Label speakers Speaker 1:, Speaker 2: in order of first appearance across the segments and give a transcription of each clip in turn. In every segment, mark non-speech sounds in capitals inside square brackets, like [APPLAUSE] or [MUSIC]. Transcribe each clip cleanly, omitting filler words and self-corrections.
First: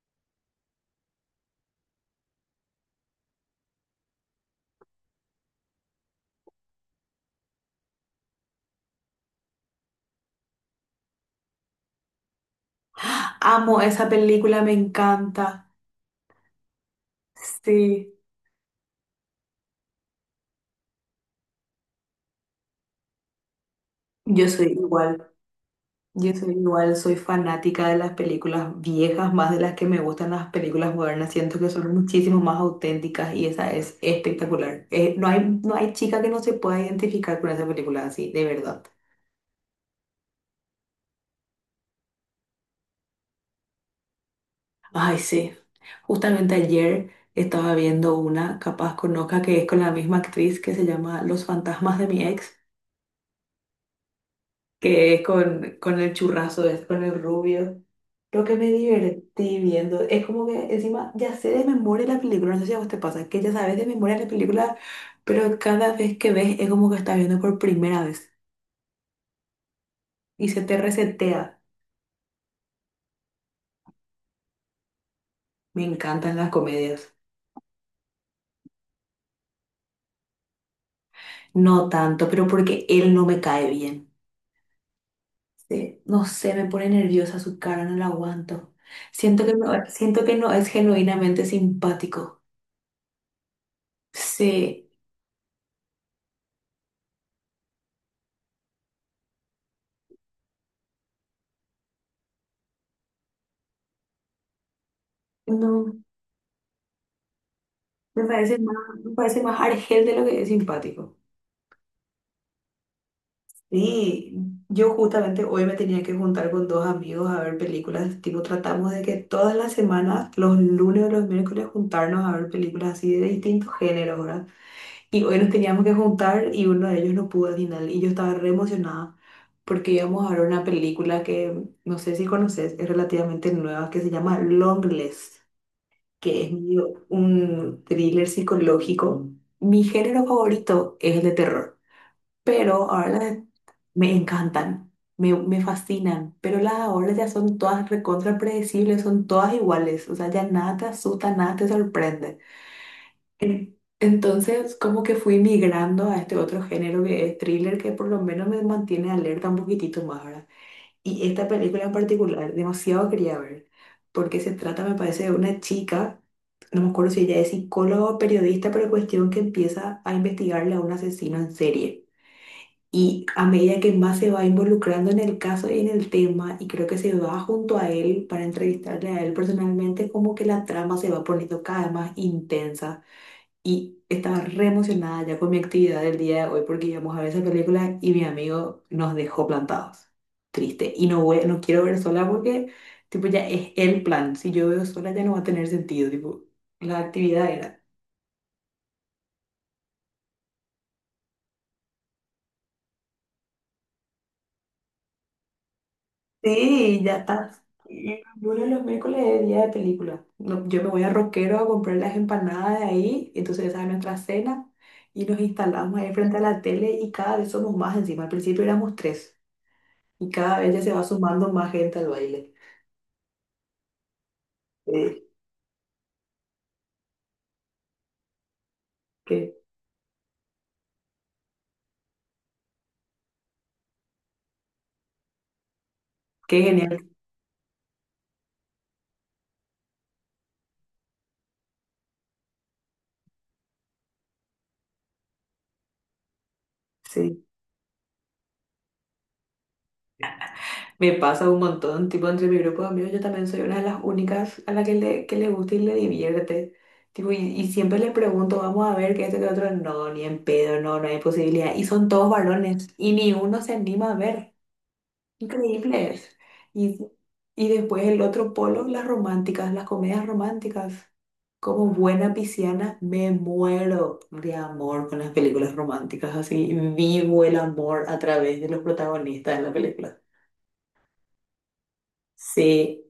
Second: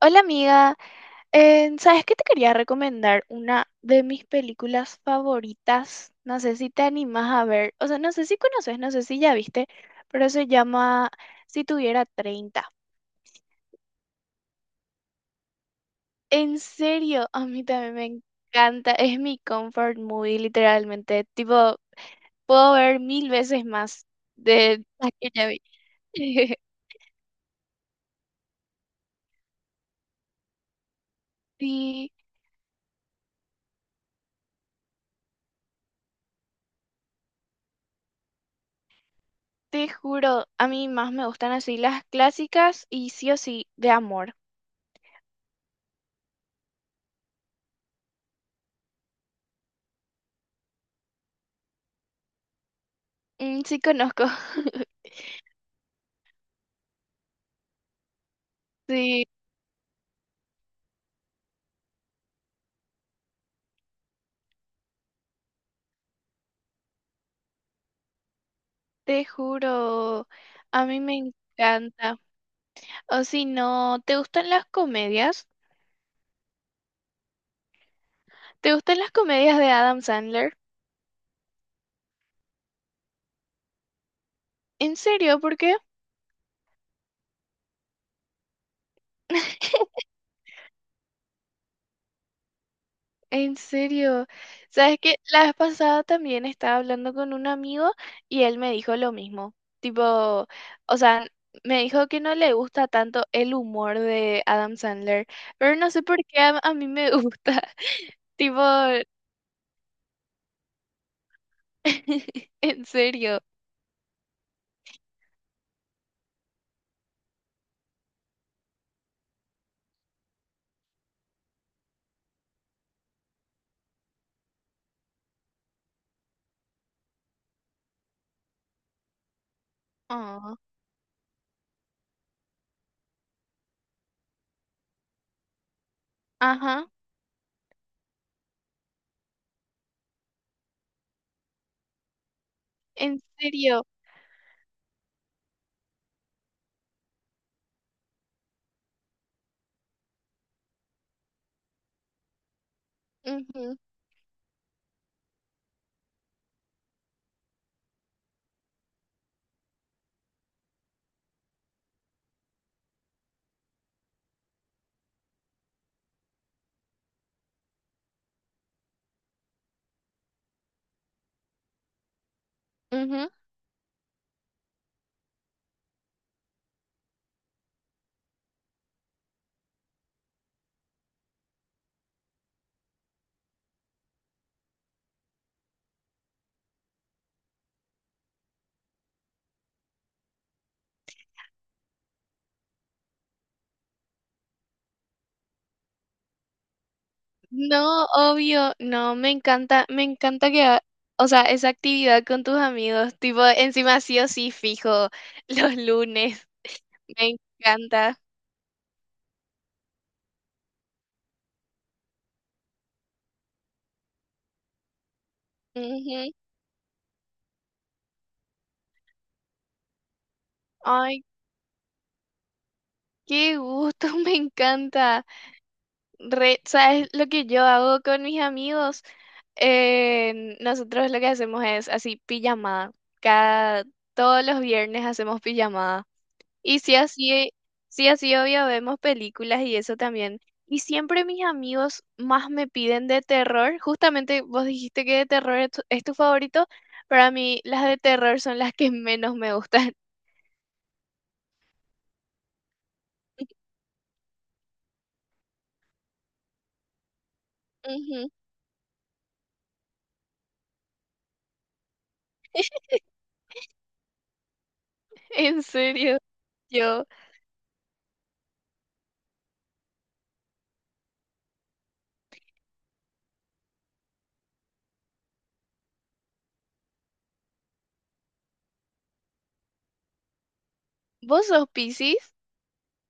Speaker 1: Hola amiga. ¿Sabes qué te quería recomendar? Una de mis películas favoritas, no sé si te animas a ver, o sea, no sé si conoces, no sé si ya viste, pero se llama Si tuviera 30.
Speaker 2: Amo esa película, me encanta.
Speaker 1: En serio, a mí también me
Speaker 2: Sí,
Speaker 1: encanta, es mi comfort movie literalmente, tipo, puedo ver mil veces más
Speaker 2: yo soy
Speaker 1: de las que
Speaker 2: igual,
Speaker 1: ya vi.
Speaker 2: yo soy
Speaker 1: [LAUGHS]
Speaker 2: igual, soy fanática de las películas viejas más de las que me gustan las películas modernas. Siento que son
Speaker 1: Sí,
Speaker 2: muchísimo más auténticas y esa es espectacular. No hay chica que no se pueda identificar con esa película, así, de verdad.
Speaker 1: te juro, a mí más me gustan así las clásicas y sí o sí de amor.
Speaker 2: Ay, sí. Justamente ayer estaba viendo una, capaz conozca, que es con la misma actriz, que se llama Los fantasmas de mi ex,
Speaker 1: Mm, sí conozco. [LAUGHS]
Speaker 2: que es con el churrazo, es con el rubio. Lo que me
Speaker 1: Sí,
Speaker 2: divertí viendo es como que encima ya sé de memoria la película, no sé si a vos te pasa, que ya sabes de memoria la película, pero cada vez que ves es como que estás viendo por primera vez
Speaker 1: te juro,
Speaker 2: y se te
Speaker 1: a mí me
Speaker 2: resetea.
Speaker 1: encanta. O si no, ¿te gustan las comedias?
Speaker 2: Me encantan las comedias.
Speaker 1: ¿Te gustan las comedias de Adam Sandler?
Speaker 2: No tanto, pero porque él no me cae bien.
Speaker 1: ¿En serio? ¿Por qué?
Speaker 2: Sí, no sé, me pone nerviosa su cara, no la aguanto.
Speaker 1: [LAUGHS]
Speaker 2: Siento que no es genuinamente simpático.
Speaker 1: En serio.
Speaker 2: Sí,
Speaker 1: ¿Sabes que la vez pasada también estaba hablando con un amigo y él me dijo lo mismo? Tipo, o sea, me dijo que no le gusta tanto el humor de Adam Sandler, pero no
Speaker 2: no,
Speaker 1: sé por qué a mí me gusta. [LAUGHS]
Speaker 2: me parece
Speaker 1: Tipo,
Speaker 2: más, me parece más argel de lo que es simpático.
Speaker 1: [LAUGHS] en serio.
Speaker 2: Sí, yo justamente hoy me tenía que juntar con dos amigos a ver películas, tipo tratamos de que todas las semanas, los lunes o los miércoles, juntarnos a ver películas así de distintos géneros, ¿verdad? Y hoy nos teníamos que juntar y uno de ellos no pudo al final y yo estaba re emocionada porque íbamos a ver
Speaker 1: Oh,
Speaker 2: una película que no sé si conoces, es relativamente nueva, que se llama Longlegs, que es
Speaker 1: ajá.
Speaker 2: medio un thriller psicológico. Mi género favorito es el de terror, pero ahora
Speaker 1: En serio.
Speaker 2: me encantan, me fascinan, pero las de ahora ya son todas recontra predecibles, son todas iguales, o sea, ya nada te asusta, nada te sorprende.
Speaker 1: Ujú,
Speaker 2: Entonces, como que fui migrando a este otro género que es thriller, que por lo menos me mantiene alerta un poquitito más ahora. Y esta película en particular, demasiado quería ver, porque se trata, me parece, de una chica, no me acuerdo si ella es psicóloga o periodista, pero cuestión que empieza a investigarle a un asesino en serie. Y
Speaker 1: ujú.
Speaker 2: a medida que más se va involucrando en el caso y en el tema, y creo que se va junto a él para entrevistarle a él personalmente, como que la trama se va poniendo cada vez más intensa. Y estaba re emocionada ya con mi actividad del día de hoy porque íbamos a ver esa película y mi amigo nos dejó plantados. Triste. Y no voy, no quiero ver sola porque, tipo, ya es el plan. Si yo veo sola ya no va a tener sentido. Tipo, la actividad era.
Speaker 1: No, obvio, no, me encanta o sea, esa actividad con tus amigos, tipo, encima sí o sí fijo, [LAUGHS] los lunes,
Speaker 2: Sí, ya
Speaker 1: me
Speaker 2: está.
Speaker 1: encanta.
Speaker 2: Y los lunes, los miércoles es día de película. No, yo me voy a Roquero a comprar las empanadas de ahí, entonces esa es nuestra cena y nos instalamos ahí
Speaker 1: Ujú.
Speaker 2: frente a la tele y cada vez somos más encima. Al principio éramos tres y cada vez ya se va
Speaker 1: Ay,
Speaker 2: sumando más gente al baile.
Speaker 1: qué gusto, [LAUGHS] me
Speaker 2: Eh,
Speaker 1: encanta. ¿Sabes lo que yo hago con mis amigos?
Speaker 2: qué,
Speaker 1: Nosotros lo que hacemos es así, pijamada. Cada, Todos los viernes hacemos pijamada.
Speaker 2: qué
Speaker 1: Y
Speaker 2: genial.
Speaker 1: sí, así obvio vemos películas y eso también. Y siempre mis amigos más me piden de terror. Justamente vos dijiste que de terror es tu favorito. Para
Speaker 2: Sí.
Speaker 1: mí, las de terror son las que menos me gustan.
Speaker 2: Me pasa un montón, tipo entre mi grupo de amigos yo también soy una de las únicas a la que que le gusta y le divierte. Tipo, y siempre le
Speaker 1: Ujú.
Speaker 2: pregunto, vamos a ver qué este que otro, no, ni en pedo, no hay posibilidad. Y son todos varones y ni uno se anima a ver.
Speaker 1: [LAUGHS] En serio,
Speaker 2: Increíbles. Y,
Speaker 1: yo.
Speaker 2: y después el otro polo, las románticas, las comedias románticas. Como buena pisciana me muero de amor con las películas románticas, así vivo el amor a través de los protagonistas de la película.
Speaker 1: ¿Vos sos Piscis?
Speaker 2: Sí.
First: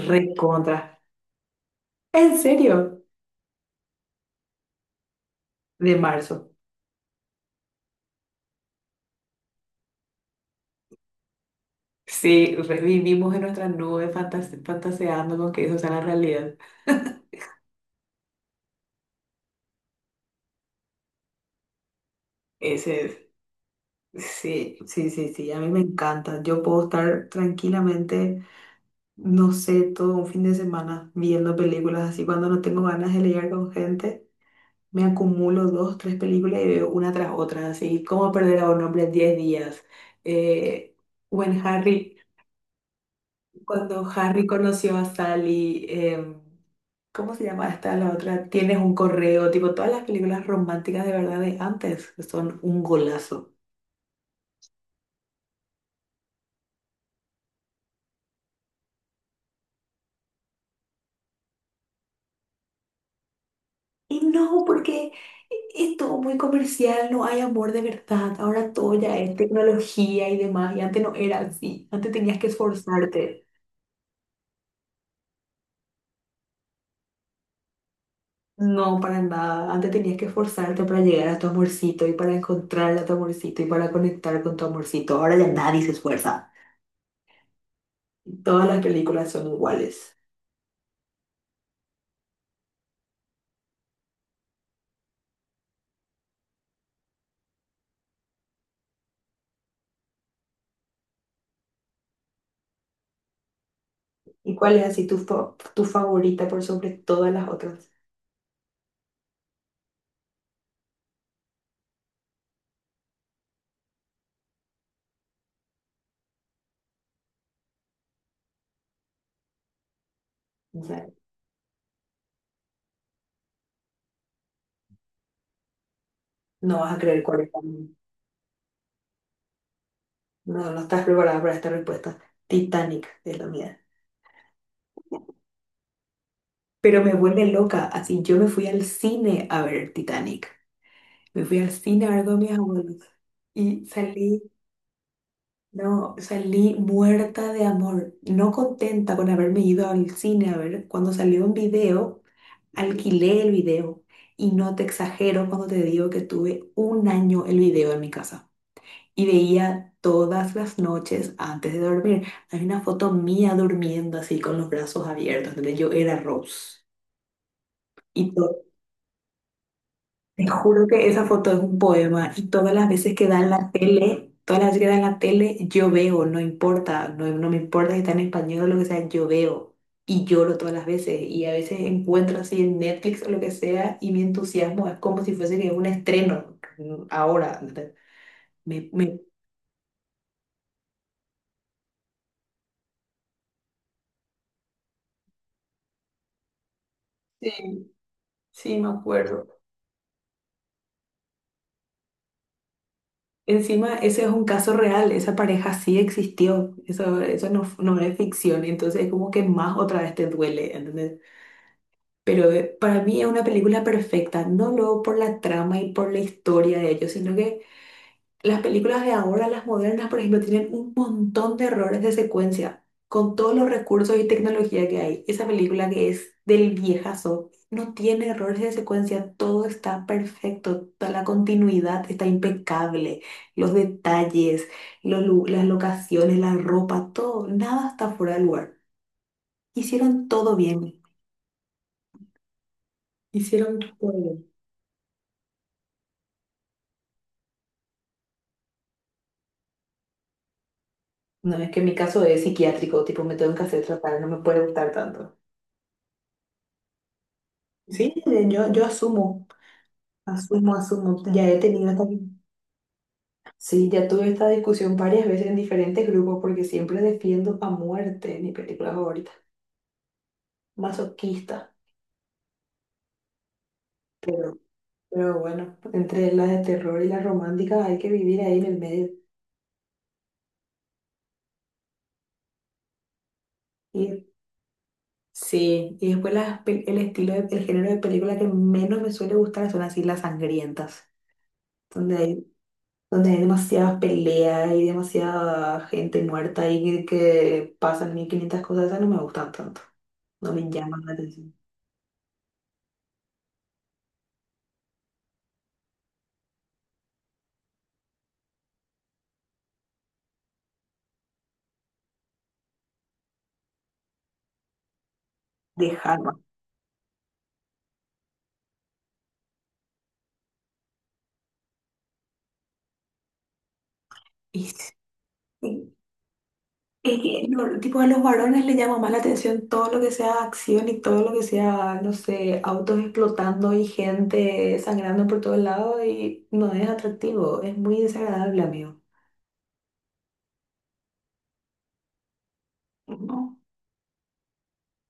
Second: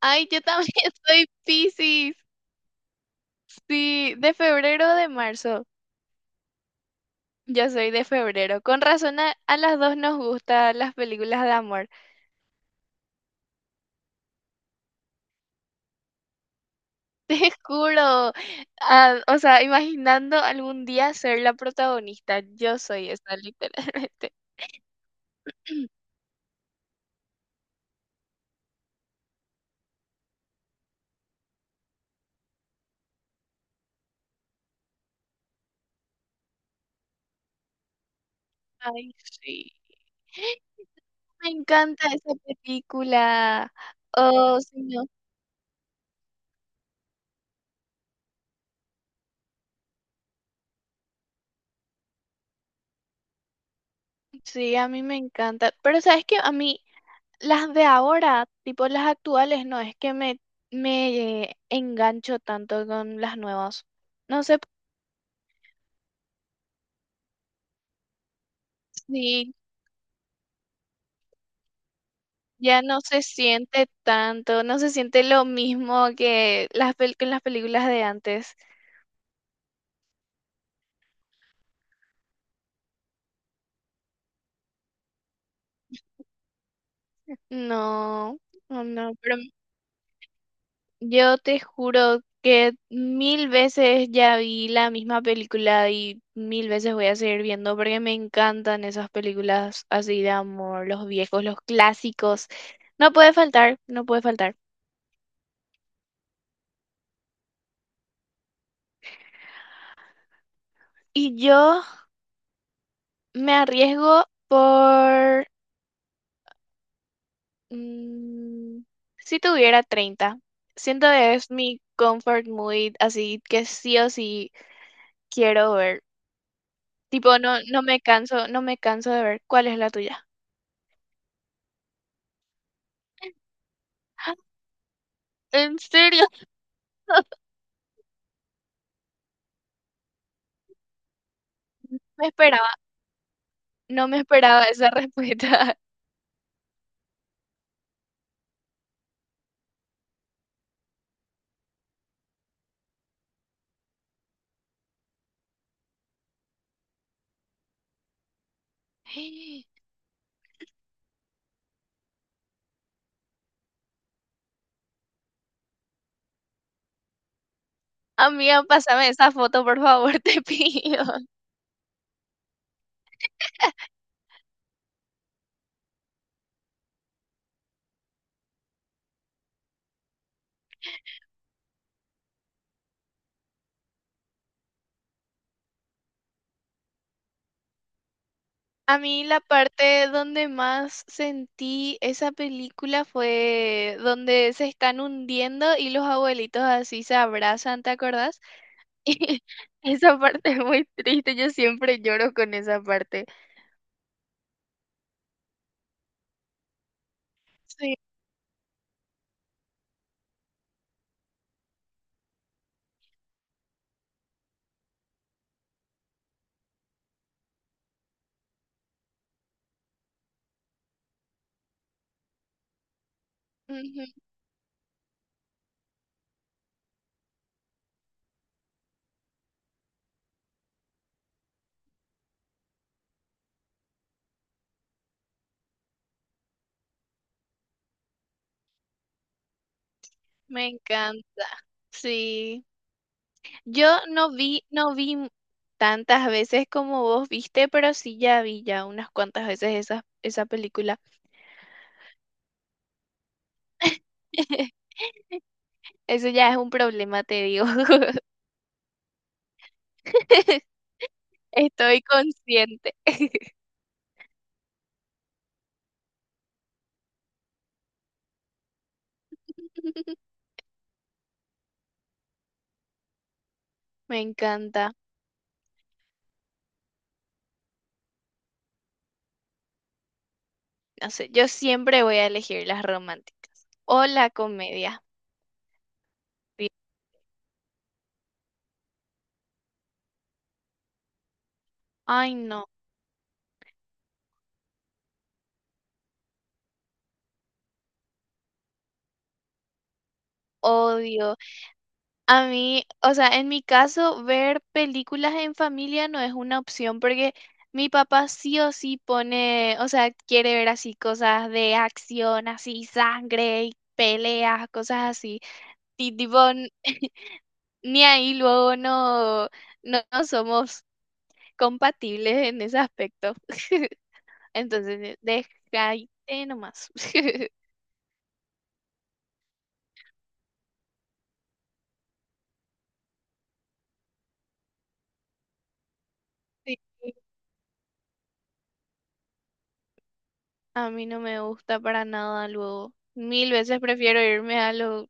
Speaker 1: Ay, yo también [LAUGHS] soy Piscis.
Speaker 2: ¿En serio?
Speaker 1: Sí, de febrero o de marzo.
Speaker 2: De marzo.
Speaker 1: Yo soy de febrero. Con razón a las dos nos gustan las películas de amor.
Speaker 2: Sí, revivimos en nuestra nube fantaseando con que eso sea la realidad.
Speaker 1: [LAUGHS] Te juro, ah, o sea, imaginando algún día ser la protagonista, yo
Speaker 2: Ese
Speaker 1: soy
Speaker 2: es.
Speaker 1: esa, literalmente.
Speaker 2: Sí, sí, sí, sí. A mí me
Speaker 1: [CLEARS THROAT]
Speaker 2: encanta. Yo puedo estar tranquilamente, no sé, todo un fin de semana viendo películas así. Cuando no tengo ganas de leer con gente, me acumulo dos, tres películas y veo una tras otra. Así, ¿Cómo perder a un hombre en
Speaker 1: Ay,
Speaker 2: Diez
Speaker 1: sí.
Speaker 2: días? Eh,
Speaker 1: Me
Speaker 2: Buen
Speaker 1: encanta
Speaker 2: Harry.
Speaker 1: esa película.
Speaker 2: Cuando Harry
Speaker 1: Oh, sí,
Speaker 2: conoció a
Speaker 1: no.
Speaker 2: Sally, ¿cómo se llama esta la otra? Tienes un correo, tipo todas las películas románticas de verdad de antes que son un golazo.
Speaker 1: Sí, a mí me encanta. Pero sabes que a mí las de ahora, tipo las actuales, no es que me engancho tanto con las nuevas.
Speaker 2: Y
Speaker 1: No sé,
Speaker 2: no, porque es todo muy comercial, no hay amor de verdad. Ahora todo ya es
Speaker 1: sí,
Speaker 2: tecnología y demás, y antes no era así. Antes tenías que
Speaker 1: ya no se
Speaker 2: esforzarte.
Speaker 1: siente tanto, no se siente lo mismo que las películas de antes.
Speaker 2: No, para nada. Antes tenías que esforzarte para llegar a tu amorcito y para encontrar a tu amorcito y para conectar con tu amorcito. Ahora ya nadie se esfuerza.
Speaker 1: No,
Speaker 2: Todas las
Speaker 1: no, no,
Speaker 2: películas
Speaker 1: pero
Speaker 2: son iguales.
Speaker 1: yo te juro que mil veces ya vi la misma película y mil veces voy a seguir viendo porque me encantan esas películas así de amor, los viejos, los clásicos. No puede faltar, no puede
Speaker 2: ¿Y
Speaker 1: faltar.
Speaker 2: cuál es así tu, fa- tu favorita por sobre todas las otras?
Speaker 1: Y yo me arriesgo por Mm, si tuviera 30
Speaker 2: O sea,
Speaker 1: siento que es mi comfort movie, así que sí o sí quiero ver.
Speaker 2: no vas a creer
Speaker 1: Tipo,
Speaker 2: cuál es
Speaker 1: no,
Speaker 2: la
Speaker 1: no
Speaker 2: mía.
Speaker 1: me canso, no me canso de ver. ¿Cuál es la tuya?
Speaker 2: No, no estás preparada para esta respuesta. Titanic es la mía.
Speaker 1: [GASPS] ¡Ah! ¿En serio?
Speaker 2: Pero me
Speaker 1: [LAUGHS]
Speaker 2: vuelve loca. Así, yo me fui al cine a ver Titanic. Me fui al cine a ver
Speaker 1: Me
Speaker 2: con mis
Speaker 1: esperaba,
Speaker 2: abuelos. Y
Speaker 1: no me
Speaker 2: salí,
Speaker 1: esperaba esa respuesta.
Speaker 2: no, salí muerta de amor. No contenta con haberme ido al cine a ver. Cuando salió un video, alquilé el video. Y no te exagero cuando te digo que tuve un año el video en mi casa. Y
Speaker 1: [LAUGHS]
Speaker 2: veía todas las noches antes de dormir. Hay una foto mía durmiendo así con los brazos abiertos, donde yo era Rose. Y to-
Speaker 1: Amiga, pásame esa foto, por favor, [LAUGHS] te
Speaker 2: Te juro
Speaker 1: pido.
Speaker 2: que esa foto es un poema, y todas las veces que dan la tele, todas las veces que dan la tele, yo veo, no importa, no, no me importa si está en español o lo que sea, yo veo. Y lloro todas las veces y a veces encuentro así en Netflix o lo que sea y mi entusiasmo es como si fuese que es un estreno ahora. ¿Entendés? Me,
Speaker 1: A
Speaker 2: me...
Speaker 1: mí la parte donde más sentí esa película fue donde se están hundiendo y los abuelitos así se abrazan, ¿te
Speaker 2: Sí,
Speaker 1: acordás?
Speaker 2: sí, me
Speaker 1: [LAUGHS]
Speaker 2: acuerdo.
Speaker 1: Esa parte es muy triste, yo siempre lloro con esa parte.
Speaker 2: Encima, ese es un caso real, esa pareja sí existió, eso no,
Speaker 1: Sí,
Speaker 2: no es ficción, entonces es como que más otra vez te duele, ¿entendés? Pero para mí es una película perfecta, no luego por la trama y por la historia de ellos, sino que las películas de ahora, las modernas, por ejemplo, tienen un montón de errores de secuencia con todos los
Speaker 1: ujú,
Speaker 2: recursos y tecnología que hay. Esa película que es del viejazo no tiene errores de secuencia, todo está perfecto, toda la continuidad está impecable, los detalles, las locaciones, la ropa, todo, nada está fuera de lugar. Hicieron todo
Speaker 1: me
Speaker 2: bien,
Speaker 1: encanta. Sí,
Speaker 2: hicieron
Speaker 1: yo
Speaker 2: todo
Speaker 1: no
Speaker 2: bien.
Speaker 1: vi, no vi m- tantas veces como vos viste, pero sí ya vi ya unas cuantas veces esa película.
Speaker 2: No, es que mi caso es psiquiátrico, tipo me tengo que hacer tratar, no me puede
Speaker 1: [LAUGHS]
Speaker 2: gustar tanto.
Speaker 1: Eso ya es un problema, te digo.
Speaker 2: Sí, yo asumo.
Speaker 1: [LAUGHS]
Speaker 2: Asumo, asumo. Ya he tenido
Speaker 1: Estoy
Speaker 2: también,
Speaker 1: consciente.
Speaker 2: sí, ya tuve esta discusión varias veces en diferentes grupos porque siempre defiendo a muerte mi película favorita.
Speaker 1: [LAUGHS]
Speaker 2: Masoquista.
Speaker 1: Me
Speaker 2: Pero,
Speaker 1: encanta.
Speaker 2: pero bueno, entre las de terror y las románticas hay que vivir ahí en el medio.
Speaker 1: No sé, yo siempre voy a elegir las románticas o
Speaker 2: Y
Speaker 1: la comedia.
Speaker 2: sí, y después las,
Speaker 1: Sí.
Speaker 2: el estilo, el género de película que menos me suele gustar son así las sangrientas. Donde
Speaker 1: Ay,
Speaker 2: hay,
Speaker 1: no,
Speaker 2: donde hay demasiadas peleas y demasiada gente muerta y que pasan 1500 cosas, esas no me gustan tanto. No me llaman la
Speaker 1: odio.
Speaker 2: atención.
Speaker 1: A mí, o sea, en mi caso, ver películas en familia no es una opción porque mi papá sí o sí pone, o sea, quiere ver así cosas de acción, así sangre y peleas, cosas así.
Speaker 2: De
Speaker 1: Y
Speaker 2: Harvard.
Speaker 1: tipo, ni ahí luego no, no, no somos compatibles en ese aspecto. [LAUGHS]
Speaker 2: Y sí,
Speaker 1: Entonces, deja nomás.
Speaker 2: es que
Speaker 1: [LAUGHS]
Speaker 2: no, tipo, a los varones les llama más la atención todo lo que sea acción y todo lo que sea, no sé, autos explotando y gente sangrando por todos lados y no
Speaker 1: Sí.
Speaker 2: es atractivo, es muy desagradable, amigo.
Speaker 1: A mí no me gusta para nada luego. Mil
Speaker 2: ¿No?
Speaker 1: veces prefiero irme a lo,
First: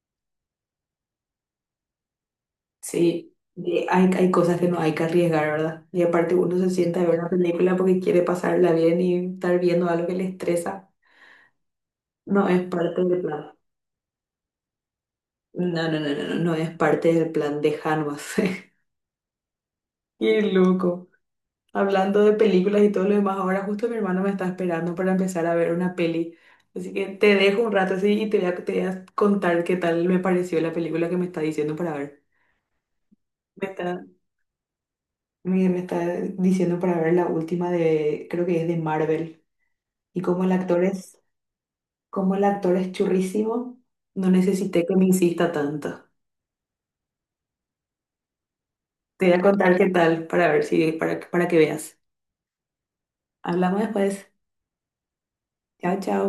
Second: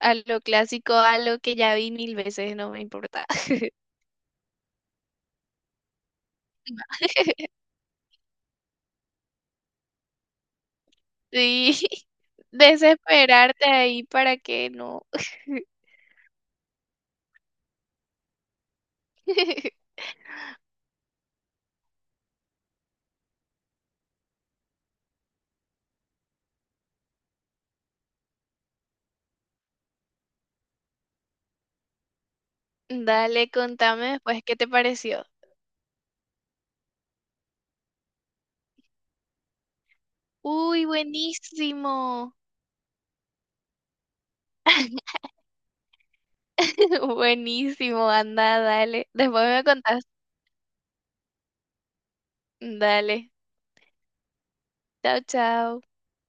Speaker 1: a lo clásico, a lo que ya vi mil veces, no me importa.
Speaker 2: Sí, y hay cosas que no hay que arriesgar, ¿verdad? Y aparte uno se sienta a ver una
Speaker 1: [LAUGHS]
Speaker 2: película porque quiere pasarla bien y estar viendo algo que le estresa.
Speaker 1: Sí, [LAUGHS]
Speaker 2: No es parte del plan.
Speaker 1: desesperarte ahí para que no.
Speaker 2: No, no, no, no, no, no es parte del plan de Hanvas.
Speaker 1: [LAUGHS]
Speaker 2: [LAUGHS] Qué loco. Hablando de películas y todo lo demás, ahora justo mi hermano me está esperando para empezar a ver una peli. Así que te dejo un rato así y te voy a contar qué tal me pareció la película que me está diciendo para ver.
Speaker 1: Dale,
Speaker 2: Me está,
Speaker 1: contame después qué te pareció.
Speaker 2: me está diciendo para ver la última de, creo que es de Marvel. Y como el actor
Speaker 1: Uy,
Speaker 2: es, como
Speaker 1: buenísimo.
Speaker 2: el actor es churrísimo, no necesité que me insista tanto.
Speaker 1: [LAUGHS] Buenísimo, anda, dale.
Speaker 2: Te voy a
Speaker 1: Después me
Speaker 2: contar qué
Speaker 1: contás.
Speaker 2: tal para ver si, para que veas.
Speaker 1: Dale.
Speaker 2: Hablamos después.
Speaker 1: Chao, chao.
Speaker 2: Chao, chao.